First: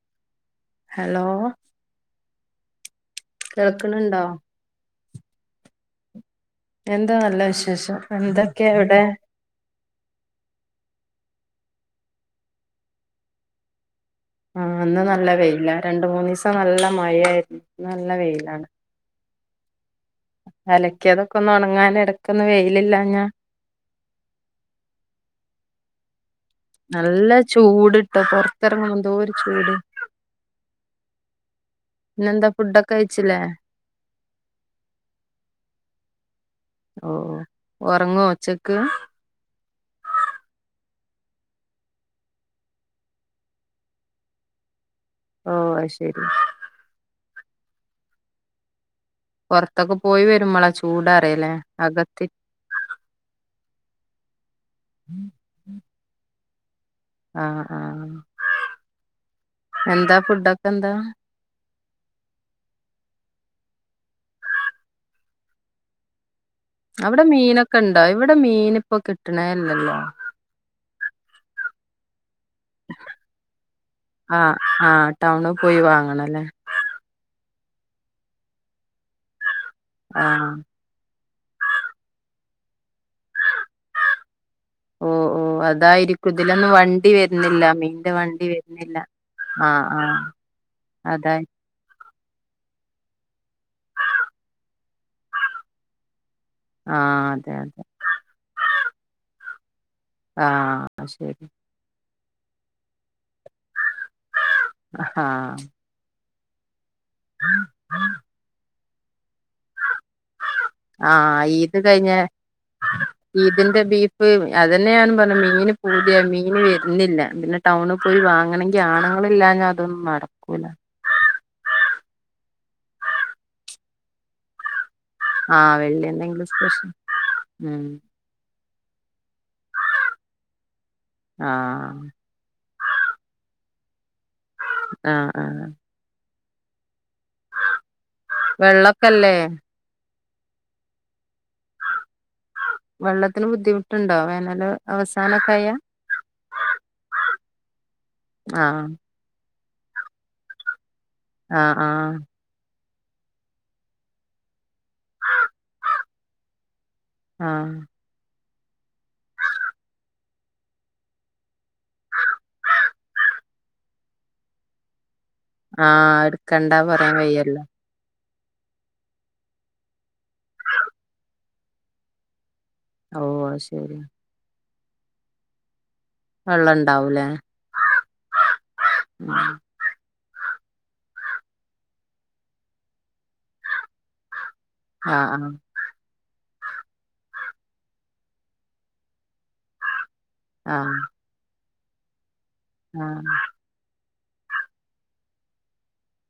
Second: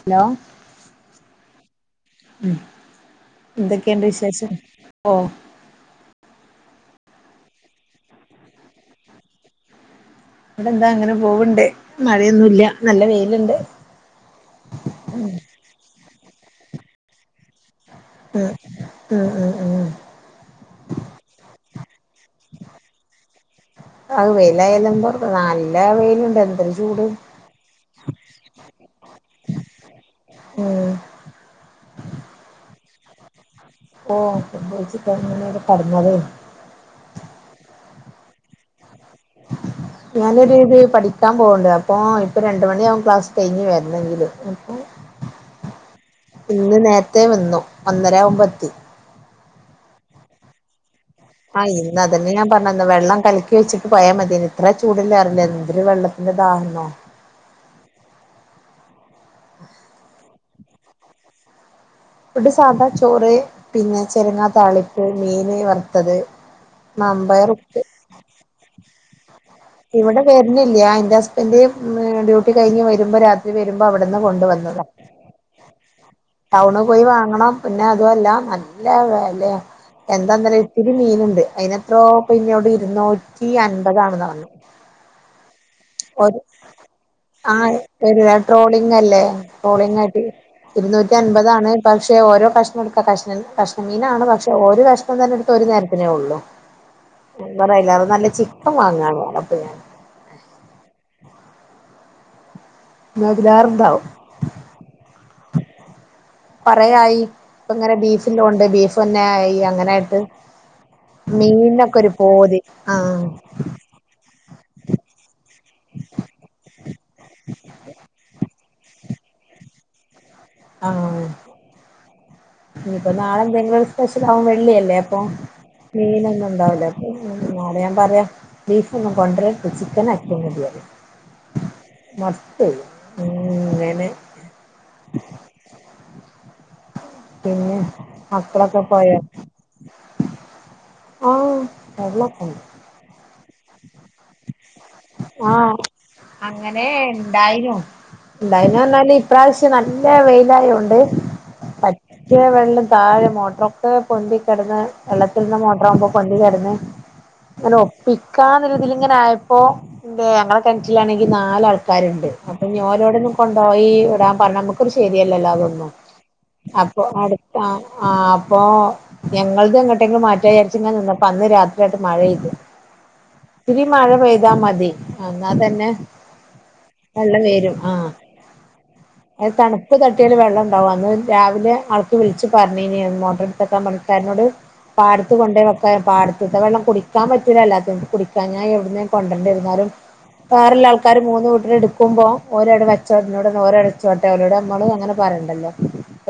Hello hello ഉം എന്തൊക്കെയുണ്ട് കേൾക്കണുണ്ടോ വിശേഷം? ഓഹ് എന്താ നല്ല വിശേഷം എന്തൊക്കെയാ അവിടെ? ഇവിടെ എന്താ അങ്ങനെ പോവുണ്ട് മഴയൊന്നുല്ല നല്ല വെയിലുണ്ട്. ആഹ് ഇന്ന് നല്ല വെയിലാ രണ്ട് മൂന്നീസം നല്ല മഴയായിരുന്നു ഇന്ന് നല്ല വെയിലാണ്. ആഹ് ആഹ് ആഹ് അലക്കിയതൊക്കെ ഒന്ന് ഒണങ്ങാൻ എടക്കൊന്ന് വെയിലില്ലാഞ്ഞാ അത് വെയിലായാ [unintelligible] നല്ല വെയില്ണ്ട് എന്തൊര് നല്ല ചൂട് ട്ടോ പൊറത്തെറങ്ങുമ്പോ എന്തോര് ചൂട്. ഉം പിന്നെന്താ ഫുഡൊക്കെ കഴിച്ചില്ലേ. ഓഹ് ഫുഡ് കഴിച്ചിട്ട് [unintelligible] കെടന്നതേനി ഓഹ് ഓഹ് ഒറങ്ങോ ഉച്ചക്ക്? ഞാനൊര് ഇത് പഠിക്കാൻ പോണ്ട് അപ്പൊ ഇപ്പൊ രണ്ട് മണിയാകും ക്ലാസ് കഴിഞ്ഞ് വരണെങ്കില്.. ആഹ് അയ് ശരി ഇന്ന് നേരത്തെ വന്നു ഒന്നരാവുമ്പെത്തി പൊറത്തൊക്കെ പോയി വരുമ്മളാ ചൂ ചൂടറിയാലെ ആഹ് ഇന്ന് അതന്നെ ഞാൻ പറഞ്ഞന്ന് വെള്ളം കലക്കി വെച്ചിട്ട് പോയാ മതിയേനി ഇത്ര ചൂടില്ലാ [unintelligible] എന്തൊരു വെള്ള [unintelligible] ദാഹം [unintelligible] ആഹ് ആഹ് എന്താ ഫുഡൊക്കെ എന്താ. ഫുഡ് സാധാ ചോറ് പിന്നെ ചെരങ്ങാ താളിപ്പ് മീൻ വറുത്തത്. അവിടെ മമ്പയർ മീനൊക്കെ ഉപ്പേരി ഇണ്ടോ ഇവിടെ മീനിപ്പോ കിട്ടണേ ഇല്ലല്ലോ. വെരുന്നില്ല എന്റെ ഹസ്ബൻഡിന് ഇന്ന് ഡ്യൂ ട്ടി കഴിഞ്ഞ് വരുമ്പോ രാത്രി വരുമ്പോ അവിടന്ന് കൊണ്ട് ആഹ് വന്നതാ ആഹ് ടൗണ് പോയി വാങ്ങണല്ലേ ടൗണ് പോയി വാങ്ങണം പിന്നെ അതു അല്ല നല്ല വെലയാ ആഹ് എന്താന്നറി ഇത്തിരി മീന്ണ്ട് അയിനെത്രോ ഇപ്പ ഇന്നോട് ഇരുന്നൂറ്റി അൻപതാണ്ന്നാ പറഞ്ഞെ ഓഹ് ഓഹ് അത് അതായിരിക്കും ഇതിലൊന്നും വണ്ടി ആ വെരുന്നില്ല മീന്റെ ഒരു വണ്ടി ട്രോളിങ് വരുന്നില്ല അല്ലേ ആഹ് ട്രോളിങ് ആയിട്ട് ആഹ് ഇരുന്നൂറ്റി അതായി അൻപതാണ് പക്ഷെ ഓരോ കഷ്ണം എടുക്കാ കഷ്ണം കഷ്ണം മീനാണ് പക്ഷെ ഓരോ കഷ്ണം തന്നെ എടുത്ത് ഒരു നേരത്തിനേ ഒള്ളു. ആഹ് അതെ അതെ ആയിലേറെ നല്ല ചിക്കൻ വാങ്ങാണ് പറഞ്ഞു അപ്പ ഞാന് ആഹ് അത് ശരി ഇന്നാ ഇതിലേറെണ്ടാവും. ആഹ കൊറെയായി ഇപ്പ ഇങ്ങനെ ബീഫ് ഇല്ലോണ്ട് ബീഫ് തന്നെ ആയി അങ്ങനായിട്ട് ആഹ് ഈദ് മീനിനൊക്കെ ഒരു കഴിഞ്ഞ പൂതി ആഹ് ഈദിന്റെ [unintelligible] അതന്നെ ഞാനും പറഞ്ഞെ മീന് പൂതിയായി മീന് വെരുന്നില്ല പിന്നെ ടൗണ് പോയി വാങ്ങണെങ്കി ഈ ആണുങ്ങളില്ലാഞ്ഞാ അതൊന്നും നടക്കൂല. ആഹ് ഇനിപ്പപ്പോ നാളെ എന്തെങ്കിലും ഒരു സ്പെഷ്യല ആകും വെള്ളിയല്ലേ. അപ്പൊ ആഹ് വെള്ളി എന്തെങ്കിലും മീനൊന്നും ഉണ്ടാവല സ്പെഷ്യൽ എന്നാട ഉം ഞാൻ പറയാം.. ബീഫ് ഒന്നും കൊണ്ടുവരരുത് ചിക്കൻ ആക്കിയ മതിയെന്നു ആഹ് മസ്ത്ത അങ്ങനെ ആഹ് ആഹ് പിന്നെ മക്കളൊക്കെ പോയോ.. വെള്ളൊക്കല്ലേ ആഹ വെള്ളൊക്കെ ണ്ട്. വെള്ളത്തിന് ബുദ്ധിമുട്ട് ഉണ്ടോ വേനല് അവസാനം ഒക്കെ ആയ അങ്ങനെ ഉണ്ടായിനു ഉണ്ടായിരുന്നു ആഹ് പറഞ്ഞാല് ഇ പ്രാവശ്യം നല്ല വെയിലായത് കൊണ്ട് ആഹ് ആഹ് പറ്റിയ വെള്ളം താഴെ മോട്ടോർ ഒകെ പൊന്തി കിടന്ന് വെള്ളത്തിൽ നിന്ന് മോട്ടറാകുമ്പോ പൊന്തി കിടന്ന് ആഹ് അങ്ങനെ ഒപ്പിക്കാനൊരുതിൽ ഇങ്ങനെ ആയപ്പോ ഞങ്ങളെ കിണറ്റിലാണെങ്കില് നാല് ആൾക്കാരുണ്ട് അപ്പൊ ഓരോടു ഒന്ന് കൊണ്ടുപോയി ഇടാൻ പറഞ്ഞ നമ്മ്ക് നമുക്കൊന്നും ശരിയല്ലല്ലോ അതൊന്നും ആഹ് എടുക്കണ്ടാ അപ്പൊ പറയാൻ വയ്യല്ലോ അടുത്താ ആഹ് അപ്പൊ ഞങ്ങളത് എങ്ങോട്ടെങ്കിലും മാറ്റാന്ന് വിചാരിച്ചു ഇങ്ങനെ നിന്നപ്പോ അന്ന് രാത്രിയാട്ട് മഴപെയ്ത് ഓ [inaudible] ഇത്തിരി മഴ പെയ്താ മതി എന്നാ തന്നെ വെള്ളം ഇണ്ടാവൂലേ വെള്ളം കേറും ഉം ആഹ് ആഹ് തണു ഇപ്പ തട്ടിയാല് വെള്ളം ഉണ്ടാവും അന്ന് രാവിലെ ആൾക്ക് വിളിച്ച് പറഞ്ഞിനി മോട്ടർ എടുത്ത് വെക്കാൻ പണിക്കാരനോട് പാടത്ത് ആഹ് കൊണ്ട് വെക്കാൻ പാടത്തത്തെ വെള്ളം കുടിക്കാൻ പറ്റില്ലല്ലോ അത് ഞാൻ എവിടുന്ന് കൊണ്ടുണ്ടിരുന്നാലും വേറുള്ള ആഹ് ആൾക്കാർ മൂന്ന് വീട്ടുകാർ എടുക്കുമ്പോൾ ഒരട ആഹ് വച്ചോട്ടനോട് ഓരടച്ചോട്ടരോടെ നമ്മൾ അങ്ങനെ പറയണ്ടല്ലോ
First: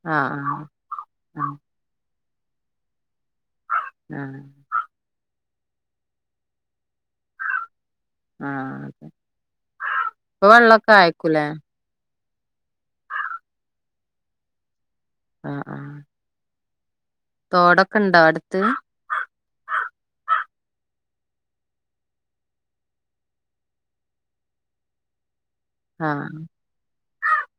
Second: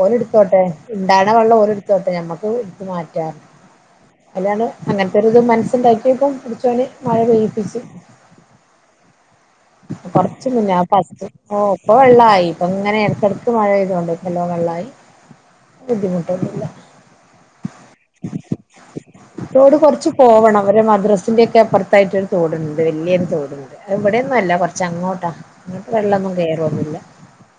ഓരടുത്തോട്ടെ ആഹ് ഇണ്ടാവണ ആഹ് വെള്ളം ഓരടുത്തോട്ടെ ഞമ്മക്ക് എടുത്ത് മാറ്റാറ് ആഹ് അല്ലാണ് അങ്ങനത്തെൊരു ഇത് മനസ്സുണ്ടാക്കിയപ്പം പടച്ചോന് മഴ പെയ്യിപ്പിച്ചു ആഹ് അതെ ഇപ്പൊ കൊറച്ച് മുന്നോ ഞാ വെള്ളൊക്കെ ആയിക്കൂലേ [inaudible] ഇപ്പൊ വെള്ളമായി ഇപ്പൊ ഇങ്ങനെ ഇടക്കിടക്ക് മഴ പെയ്ത് കൊണ്ട് എല്ലോ വെള്ളമായി ആഹ് ആഹ് ബുദ്ധിമുട്ടൊന്നുമില്ല തോടൊക്കെ ഉണ്ടോ അടുത്ത് തോട് കുറച്ച് പോവണം ഒരു മദ്രാസിന്റെയൊക്കെ അപ്പുറത്ത് അപ്പുറത്തായിട്ടൊരു തോടുണ്ട് വലിയൊരു തോടുണ്ട് ഇവിടെയൊന്നും അല്ല കുറച്ചങ്ങോട്ടാ ആഹ്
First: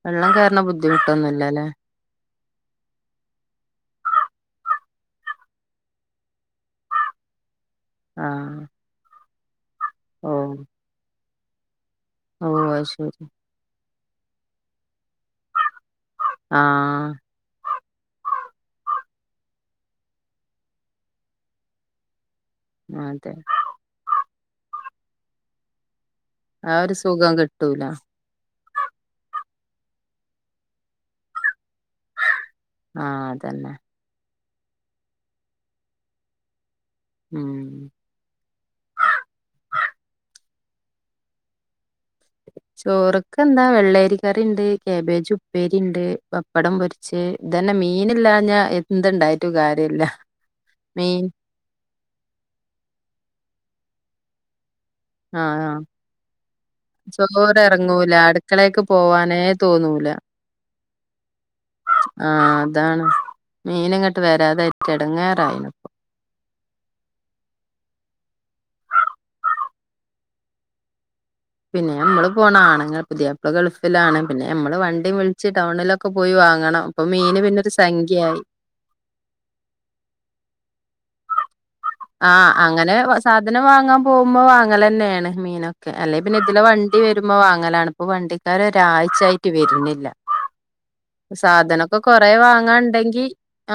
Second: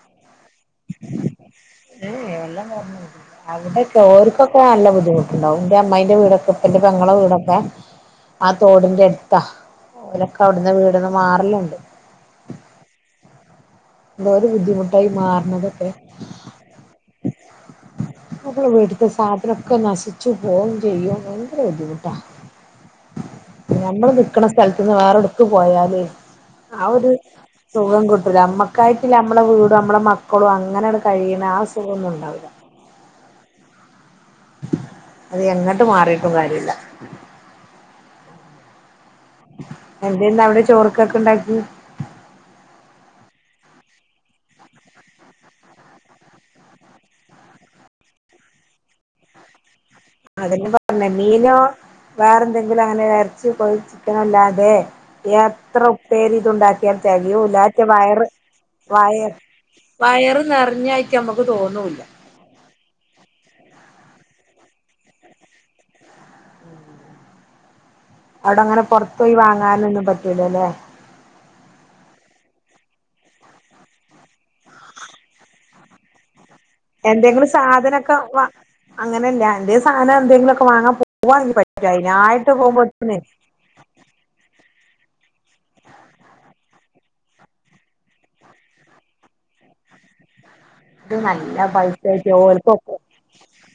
വെള്ളം കേറണ ബുദ്ധിമുട്ടൊന്നും ഇല്ലല്ലേ ഏഹ് വെള്ളം കേറൽ ഒന്നും ഇല്ല അവിടെയൊക്കെ ഓർക്കൊക്കെ നല്ല ബുദ്ധിമുട്ടുണ്ടാവും ന്റെ അമ്മായിന്റെ വീടൊക്കെ ന്റെ പെങ്ങളെ വീടൊക്കെ ആ ആഹ് തോടിൻ്റെ അടുത്താ ഓ അവരൊക്കെ അവിടന്ന് വീടന്ന് മാറലുണ്ട് ഓഹ് അത് ശരി എന്തൊരു ബുദ്ധിമുട്ടായി മാറുന്നതൊക്കെ ആഹ് നമ്മുടെ വീട്ടിലെ സാധനമൊക്കെ നശിച്ചു പോവുകയും ചെയ്യും ഭയങ്കര ബുദ്ധിമുട്ടാ ആഹ് അതെ ഞമ്മള് നിക്കണ സ്ഥലത്തുനിന്ന് വേറെടുത്ത് പോയാലേ ആ ഒരു സുഖം കിട്ട നമുക്കായിട്ടില്ല നമ്മളെ വീടും നമ്മുടെ മക്കളും അങ്ങനെയാണ് കഴിയുന്ന ആ സുഖമൊന്നും ഉണ്ടാവില്ല ആഹ് അതന്നെ അത് എങ്ങട്ടും മാറിട്ടും കാര്യമില്ല ഉം എന്താ ഇന്ന് അവിടെ ചോറക്കൊക്കെ ഉണ്ടാക്കി ചോറൊക്കെ എന്താ വെള്ളേരി കറിയുണ്ട് കാബേജ് ഉപ്പേരി ഉണ്ട് പപ്പടം പൊരിച്ച് ഇത് തന്നെ മീനില്ലാഞ്ഞാ എന്തുണ്ടായിട്ടും കാര്യമില്ല മീൻ ന [unintelligible] വേറെ എന്തെങ്കിലും അങ്ങനെ ഇറച്ചിയും കോഴിയും ചിക്കനും ഇല്ലാതെ ആഹ് എത്ര ഉപ്പേരി ഇത് ഉണ്ടാക്കിയാൽ ചോറ് തെകയൂലാ അയെറ്റെ എറങ്ങൂല വയറ് അടുക്കളേക്ക് വയർ പോവാനേ തോന്നൂല വയറ് നെറഞ്ഞായിട്ട് നമുക്ക് തോന്നൂല്ല ആഹ് അതാണ് മീന് ഇങ്ങട്ട് വരാതൊയിട്ട് എടങ്ങേറായിണ് അവിടങ്ങനെ പൊറത്തു പോയി വാങ്ങാനൊന്നും പറ്റൂലല്ലേ പിന്നെ നമ്മള് പോണം ആണുങ്ങള് പുതിയാപ്പള ഗൾഫിലാണ് പിന്നെ നമ്മള് വണ്ടി വിളിച്ച് ടൗണിലൊക്കെ പോയി വാങ്ങണം ഇപ്പൊ മീന് എന്തെങ്കിലും പിന്നൊരു സാധനൊക്കെ സംഖ്യയായി വാ അങ്ങനെല്ല എന്തേലും സാധനം എന്തെങ്കിലും ഒക്കെ വാങ്ങാൻ പോവാണെങ്കിൽ പറ്റും അതിനായിട്ട് ആഹ് അങ്ങനെ വ പോകുമ്പോത്തിനെയ് സാധനം വാങ്ങാൻ പോകുമ്പോൾ വാങ്ങല് തന്നെയാണ് മീനൊക്കെ അല്ലെങ്കിൽ പിന്നെ ഇതിലെ വണ്ടി വരുമ്പോ വാങ്ങലാണ് അപ്പൊ വണ്ടിക്കാരൊരാഴ്ച ആയിട്ട് വരുന്നില്ല ഇത് നല്ല സാധനൊക്കെ കൊറെ പൈസായിട്ട് വാങ്ങാൻ ഓൽക്കൊക്കെ ഉണ്ടെങ്കി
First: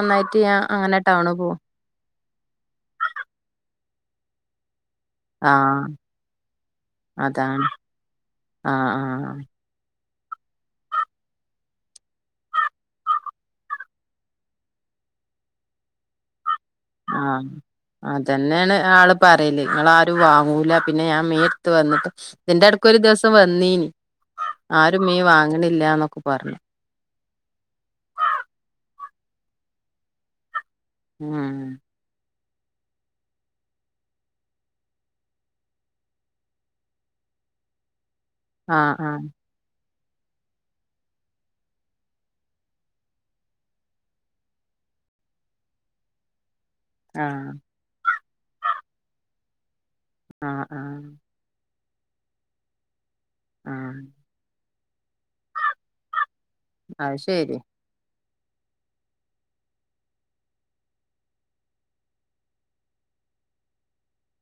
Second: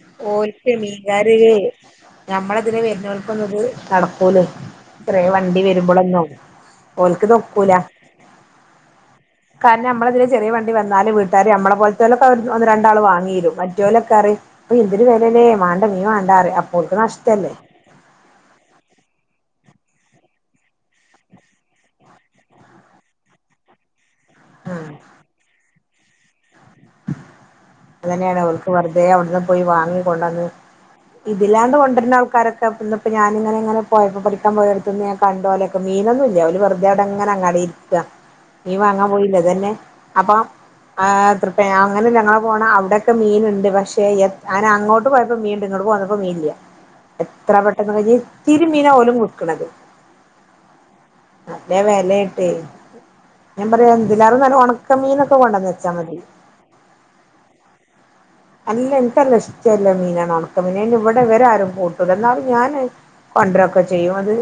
ഒന്നായിട്ട് ഞാൻ അങ്ങനെ ടൗണ് പോകും ഞമ്മളെ ഇതിലെ വരുന്നോൽക്കൊന്നിതു നടക്കൂലെയ് ഇത്രേ വണ്ടി ആഹ് വരുമ്പളൊന്നും ഓൽക്കിത് അതാണ് ഒക്കൂല ആഹ് ആഹ് കാരണം നമ്മളെ ഇതിലെ ചെറിയ വണ്ടി വന്നാല് വീട്ടാര് നമ്മളെപ്പോലെ മറ്റലക്കെ ഒന്ന്‌ രണ്ടാൾ വാങ്ങീരും മറ്റേലൊക്കെ അറിയും അഹ് എന്തിരു വെലല്ലേ മേണ്ട മീ മാണ്ട അറിയും ആഹ് അതന്നെയാണ് ആള് പറയല് നിങ്ങളാരും വാങ്ങൂല പിന്നെ ഞാൻ മീട്ത്ത് വന്നിട്ട് ഇതിന്റെ എടക്കൊരു ദിവസം വന്നീനി ആഹ് ആരും മീ വാങ്ങണില്ലന്നൊക്കെ പറഞ്ഞു അങ്ങനെയാണ് ഓൽക്ക് വെറുതെ അവിടുന്ന് പോയി വാങ്ങി കൊണ്ടന്ന് ഉം ഇതില്ലാണ്ട് കൊണ്ടരുന്ന ആൾക്കാരൊക്കെ ഇപ്പ ഇന്നിപ്പോ ഞാനങ്ങെനെങ്ങനെ പോയപ്പോ പഠിക്കാൻ പോയ അടുത്തുന്നു ഞാൻ കണ്ടോലൊക്കെ മീനൊന്നും ഇല്ല ഓല് വെറുതെവിടെങ്ങെനെ അങ്ങാടിൽ ഇരിക്കാ [inaudible] മീ വാങ്ങാൻ ആഹ് പോയില്ലതന്നെ അപ്പം ആ തൃ അങ്ങനെല്ല ഞങ്ങൾ പോണ അവിടെയക്കെ മീനുണ്ട് പക്ഷെ എ അങ്ങനെ അങ്ങോട്ട് പോയപ്പോ മീൻ ഉണ്ട് ഇങ്ങോട്ട് പോന്നപ്പോൾ മീൻ ഇല്ല [inaudible] എത്ര പെട്ടെന്ന് കഴിഞ്ഞത് ഇത്തിരിമീനാ ഓലും വിക്കണത് ആഹ് ആഹ് നല്ലെ വിലയിട്ടേ ഞാൻ പറയാ ആഹ് ഇന്തിലേറെ നല്ല ഒണ ക്ക മീനൊക്കെ കൊണ്ടന്ന് വച്ചാൽ മതി അഹ് ശരി അല്ല ഇൻക്ക് നല്ല ഇഷ്ടള്ള മീനാണ് ഒണക്ക മീന് അയ്ന് ഇവടെ ഇവര് ആരും കൂട്ടുല്ല എന്നാലും ഞാന് കൊണ്ടരൊക്കെ ചെയ്യും അത്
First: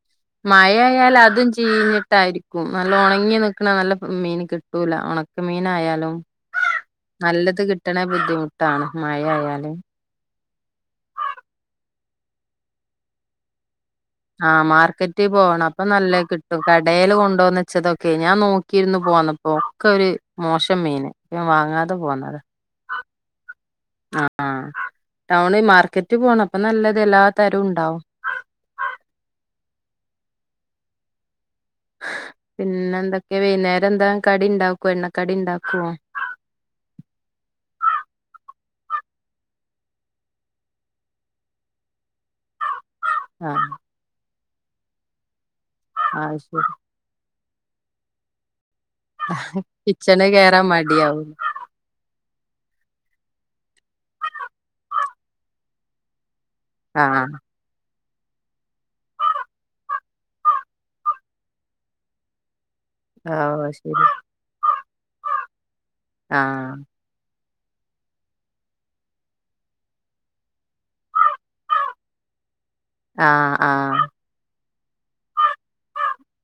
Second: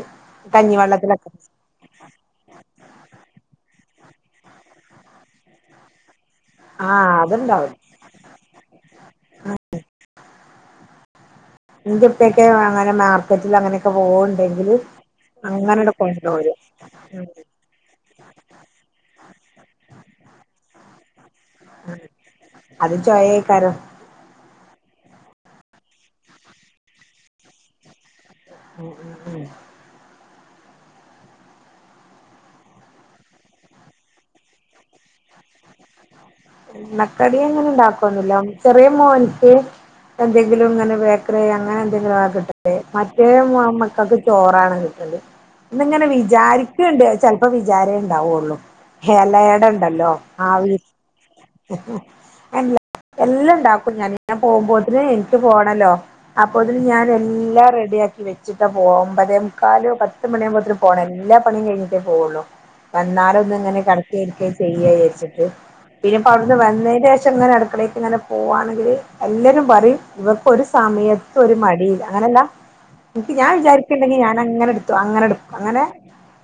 മയ ആയാൽ കഞ്ഞിവെള്ളത്തിലൊക്കെ അതും ചീഞ്ഞിട്ടായിരിക്കും നല്ല ഒണങ്ങി നിക്കണ നല്ല മീന് കിട്ടൂല ഒണക്ക മീനായാലും ആഹ് നല്ലത് അത്ണ്ടാവും കിട്ടണെ ബുദ്ധിമുട്ടാണ് മഴ ആയാല് ഇന്റെ ഇപ്പൊക്കെ വാങ്ങാനും മാർക്കറ്റിൽ അങ്ങനെ ആഹ് മാർക്കറ്റിൽ പോണം അപ്പൊ നല്ല കൊണ്ടോരും കിട്ടും കടയിൽ ഉം കൊണ്ടുവന്ന്‌ ച്ചതൊക്കെ ഞാൻ നോക്കിയിരുന്നു പോന്നപ്പോ ഒക്കെ ഒരു മോശം മീന് ഞാൻ വാങ്ങാതെ ഉം പോന്നത അത് ചൊയ അയ്ക്കാരം ആഹ് ടൗണ് മാർക്കറ്റ് പോണം അപ്പ നല്ലത് എല്ലാ തരവും ഉണ്ടാവും ഉം ഉം ഉം പിന്നെ എന്തൊക്കെയ വൈന്നേരം എന്താ കടി ഉണ്ടാക്കോ എണ്ണക്കടി ഇണ്ടാക്കോ എണ്ണക്കടി അങ്ങനെ ഇണ്ടാക്കോന്നില്ല ചെറിയ മോൻക്ക് എന്തെങ്കിലും ഇങ്ങനെ ബേക്കറി ആയി അങ്ങനെ എന്തെങ്കിലും ആകട്ടെ മറ്റേ ആഹ് മക്കൾക്ക് ചോറാണ് കിട്ടണ്ടെ ഇന്ന് ഇങ്ങനെ ആഹ് ശരി വിചാരിക്കണ്ട് ചെൽ ഇപ്പ വിചാരേ ഇണ്ടാവൊള്ളു എലട ഇണ്ടല്ലോ ആവി ടിയാവും അല്ല എല്ലാം ഇണ്ടാക്കും ഞാന് ഞാൻ പോകുമ്പോത്തിന് എനിക്ക് പോണല്ലോ അപ്പൊത്തിന് ഞാൻ ആഹ് എല്ലാം റെഡിയാക്കി വെ ച്ചിട്ട പോവ ഒമ്പതേമുക്കാലോ പത്ത് മണിയാവുമ്പോത്തേന് പോണം എല്ലാ പണിയും കഴിഞ്ഞിട്ടേ പോവുള്ളൂ വന്നാലൊന്ന് ഓഹ് ഇങ്ങനെ ശരി കെടക്കെ ഇരിക്കെ ചെയ്യ വിചാരിച്ചിട്ട് പിന്നെ ഇപ്പ അവിടുന്ന് ആഹ് വന്നതിന് ശേഷം ഇങ്ങനെ അടുക്കളേക്ക് ഇങ്ങനെ പോകുകയാണെങ്കി എല്ലാരും പറയും ഇവർക്കൊരു സമയത്ത് ഒരു മടി അങ്ങനെയല്ല എനിക്ക് ഞാൻ ആഹ് ആഹ് വിചാരിക്കില്ലെങ്കി ഞാന അങ്ങനെ എടുത്തു അങ്ങനെ എടുക്കും അങ്ങനെ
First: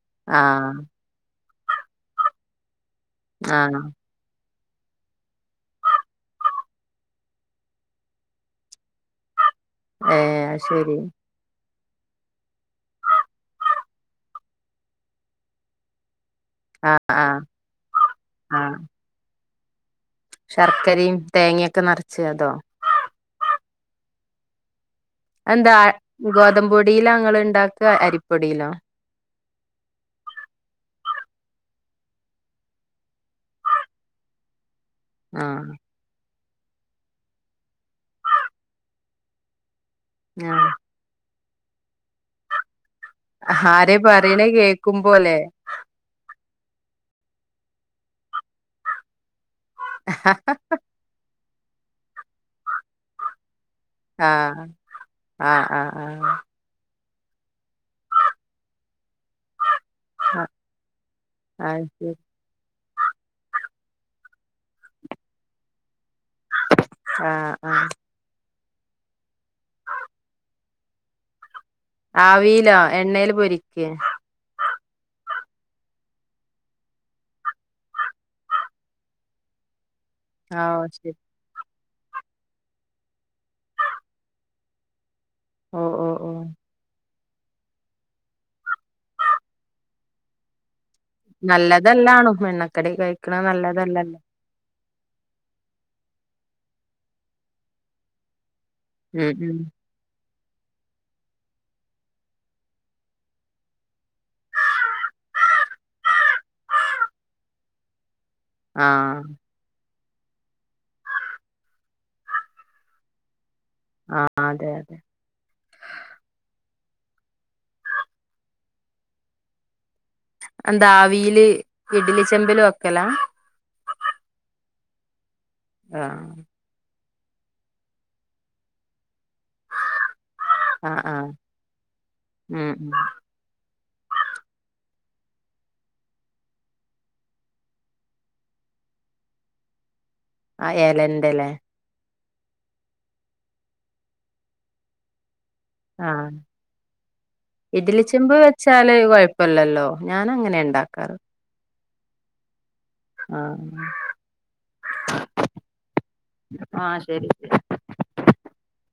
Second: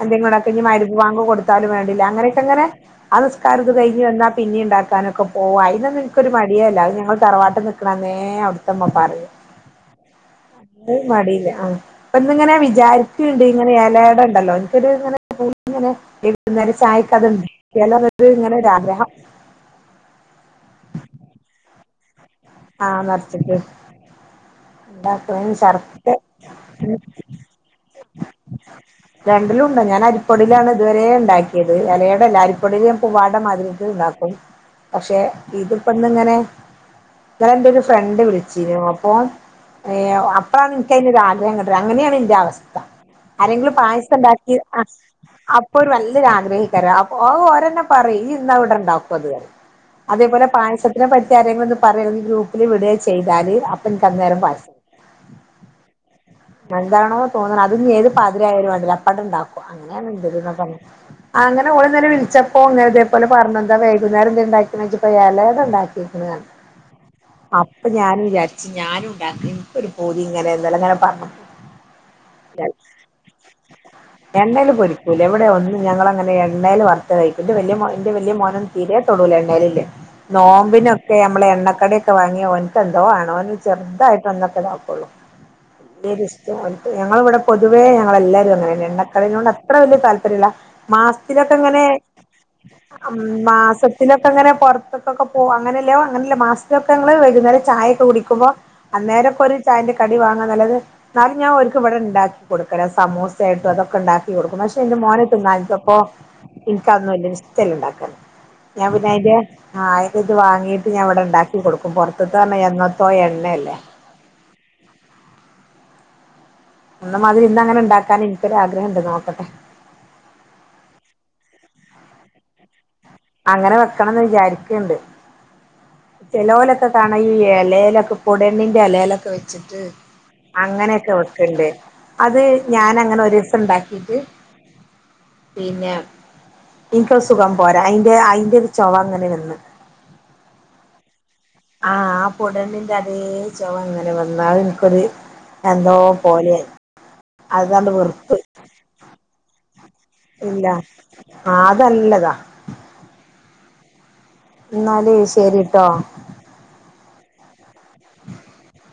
എന്തെങ്കിലും ആഹ് മഅ് രിബ് ബാ കൊടുത്താലും വേണ്ടില്ല അങ്ങനൊക്കെങ്ങനെ ആഹ് നിസ്കാര ആഹ് കഴിഞ്ഞ് വന്ന പിന്നെ ഉണ്ടാക്കാനൊക്കെ പോവും അയിനൊന്നും എനിക്കൊരു മടിയെ അല്ല അത് ഞങ്ങൾ തറവാട്ട് നിൽക്കണന്നേ അവിടുത്തമ്മ പറയും [inaudible] ഏഹ് അത് ഒരു ശരി മടിയില്ല ആഹ് ഇപ്പ ഇങ്ങനെ വിചാരിക്കുണ്ട് ഇങ്ങനെ ഇലടണ്ടല്ലോ എനിക്കൊങ്ങനെ ന്നേരം ആഹ് ചായക്കത് ആഹ് ലോന്നൊര് ഇങ്ങനൊരാഗ്രഹം. ശർക്കരിം തേങ്ങിയൊക്കെ ന്നെർച്ച് അതോ? ആഹ് നെർച്ച്ട്ട് ന്താ എന്താ ഗോതമ്പൊടിലാ ങ്ങള്ണ്ടാക്ക് അരിപ്പൊടിലോ? രണ്ടിലുണ്ട്. ഞാന് അരിപ്പൊടിയിലാണ് ഇതുവരെ ണ്ടാക്കിയത് എലയടല്ല അരിപ്പൊടിൽ ഞാൻ പൂവാട മാതിരിക്ക് ഉണ്ടാക്കും. പക്ഷെ ആഹ് ഇത്പ്പൊന്ന്ങ്ങനെ ന്നലെന്റൊരു ഫ്രണ്ട് വിളിച്ചീനു അപ്പൊ ഏ ആഹ് അപ്പളാണ്ൻക്കെയ്നൊരാഗ്രഹ ങ്ങട്ട് അങ്ങനെണ് ന്റെ അവസ്ഥ ആരെങ്കിലും ആരേ പറയണ പായസണ്ടാക്കി അ കേക്കുമ്പോലെ ഇപ്പൊര് വല്ല്യൊര് ആഗ്രഹെയ്ക്കാരം അയ് ഓരെന്നെ പറയിം യ്യ്ന്നാ വെടണ്ടാക്കുഅത്. അതേപോലെ പായസത്തിനെപ്പറ്റി ആരെങ്ങിലൊന്ന് പറ്യേ ഒന്ന് ഗ്രൂപ്പില് വിടേ ചെയ്താല്. അന്നേരം ആഹ് പായസം ആഹ് ആഹ് ന്താണോ? തോന്നണം അത്ഞ്ഞ് ഏത് പതിരായാലും വാണ്ടില അപ്പട് ണ്ടാക്കും. ആഹ് [unintelligible] അങ്ങനെ അത് ഓല്ന്നലെ ശരി വിൾച്ചപ്പൊ. ഓൻ ന്നലെ തേപോലെ പർഞ്ഞ് എന്താ വൈകുന്നേരെന്തേ ണ്ടാക്കീക്ക്ണോയ്ചപ്പൊ എലട ണ്ടാക്കീക്ക്ണ് ആഹ് അപ്പൊ ആഹ് ഞാന് വിചാര്ച്ച് ഞാനുണ്ടാക്ക ഇൻക്കൊര് പൂതിങ്ങനെ ന്നലെങ്ങനെ പർഞ്ഞ ആവിയിലോ എണ്ണയില് പൊരിക്കേ? എണ്ണയിൽപൊരിക്കൂല എവിടെയ ഒന്ന് ഞൾങ്ങനെ എണ്ണയിൽ വറുത്ത കഴിക്കും ഇ വലിയ വലിയ മോം തീരെ തൊടൂല എണ്ണേല്ല്ലെ ആഹ് ഓഹ് ശരി നോമ്പിനൊക്കെ നമ്മള് എണ്ണക്കടിയൊക്കെ വാങ്ങിയാ ഓൻക്കെന്തോ ആണ് ഓന് ചെർതായിട്ടൊന്നൊക്കെതാക്കുള്ളൂ. ഓഹ് ഓഹ് ഓഹ് എരുഷ്റ്റാ? ഞങ്ങളെവ്ടെ പൊതുവെ ഞങ്ങളെല്ലാരും അങ്ങനെന്നെ എണ്ണക്കടിനോട് അത്ര വല്യ താൽപര്യല്ല മാസത്തിലൊക്കെങ്ങനെ നല്ലതല്ലാണും എണ്ണക്കടി കഴിക്കണ നല്ലതല്ലല്ലോ മാസത്തിലൊക്കെങ്ങനെ കൊർ ക്കൊക്കെ പോവ അങ്ങനെല്ല അങ്ങനല്ല മാസത്തിലൊക്കെ ങ്ങള് വൈകുന്നേരം ചായൊക്കെ കുടിക്കുമ്പോ. ഉം അന്നേരൊക്കൊര് ഉം ചായന്റെ കടി വാങ്ങ്ന്നല്ലത് എന്നാലും ഞാൻ ഒ ഇവിടെണ്ടാക്കി കൊട്ക്കല സമോസായിട്ടും അതൊക്കെണ്ടാക്കി കൊടുക്കും. പക്ഷെ ന്റെ മോനത് തിന്നാത്തപ്പൊ ഇൻക്കഒന്നും വല്യ ഇഷ്റ്റല്ല ണ്ടാക്കാൻ ആഹ് ഞാപിന്നെയ്ന്റെ ആഹ് അയ്ന്റെത് വാങ്ങീട്ട് ഞാവടെണ്ടാക്കി കൊടുക്കും. പൊർത്ത്ത്തെർഞ്ഞ എന്നത്തോ എണ്ണല്ലേ. ആഹ് ആഹ് അതെ. ന്നമാതിരി ഇന്നങ്ങനെണ്ടാക്കാന് ഇൻക്കൊരാഗ്രഹണ്ട് നോക്കട്ടെ ന്താവിയില് ഇഡ്ലിച്ചെമ്പില് വെക്കലാ? അങ്ങനെ വെക്കണംന്ന് വിചാരിക്ക്‌ണ്ട് ആഹ് ചെലോലൊക്കെകാണാ ഈ എലേലൊക്കെ പൊടണ്ണിന്റെ എലേലൊക്കെ വെച്ചിട്ട് ആഹ് അങ്ങനൊക്കെ ആഹ് വെക്ക്‌ണ്ട് അത് ഞാനങ്ങനെ ഒരൂസം ണ്ടാക്കീട്ട് പിന്നെ ഇൻക്കത് സുഖം പോരാ അയ്ന്റെ അയ്ന്റൊരു ചൊവങ്ങനെ വന്ന്. അ എലന്റെലേ? ആഹ് ആ പൊടണ്ണിന്റെ അതേ ചൊവങ്ങനെ വന്നു അഹ്ൻക്കൊര് എന്തോ ആഹ് പോലെ അതണ് വെർത്തു. ചാലോ കൊയ്പ്പല്ലല്ലോ? ഇല്ല ആതല്ലതാ. ആഹ്. ന്നാലേ ശരിട്ടോ. ആഹ് ശരി. [inaudible]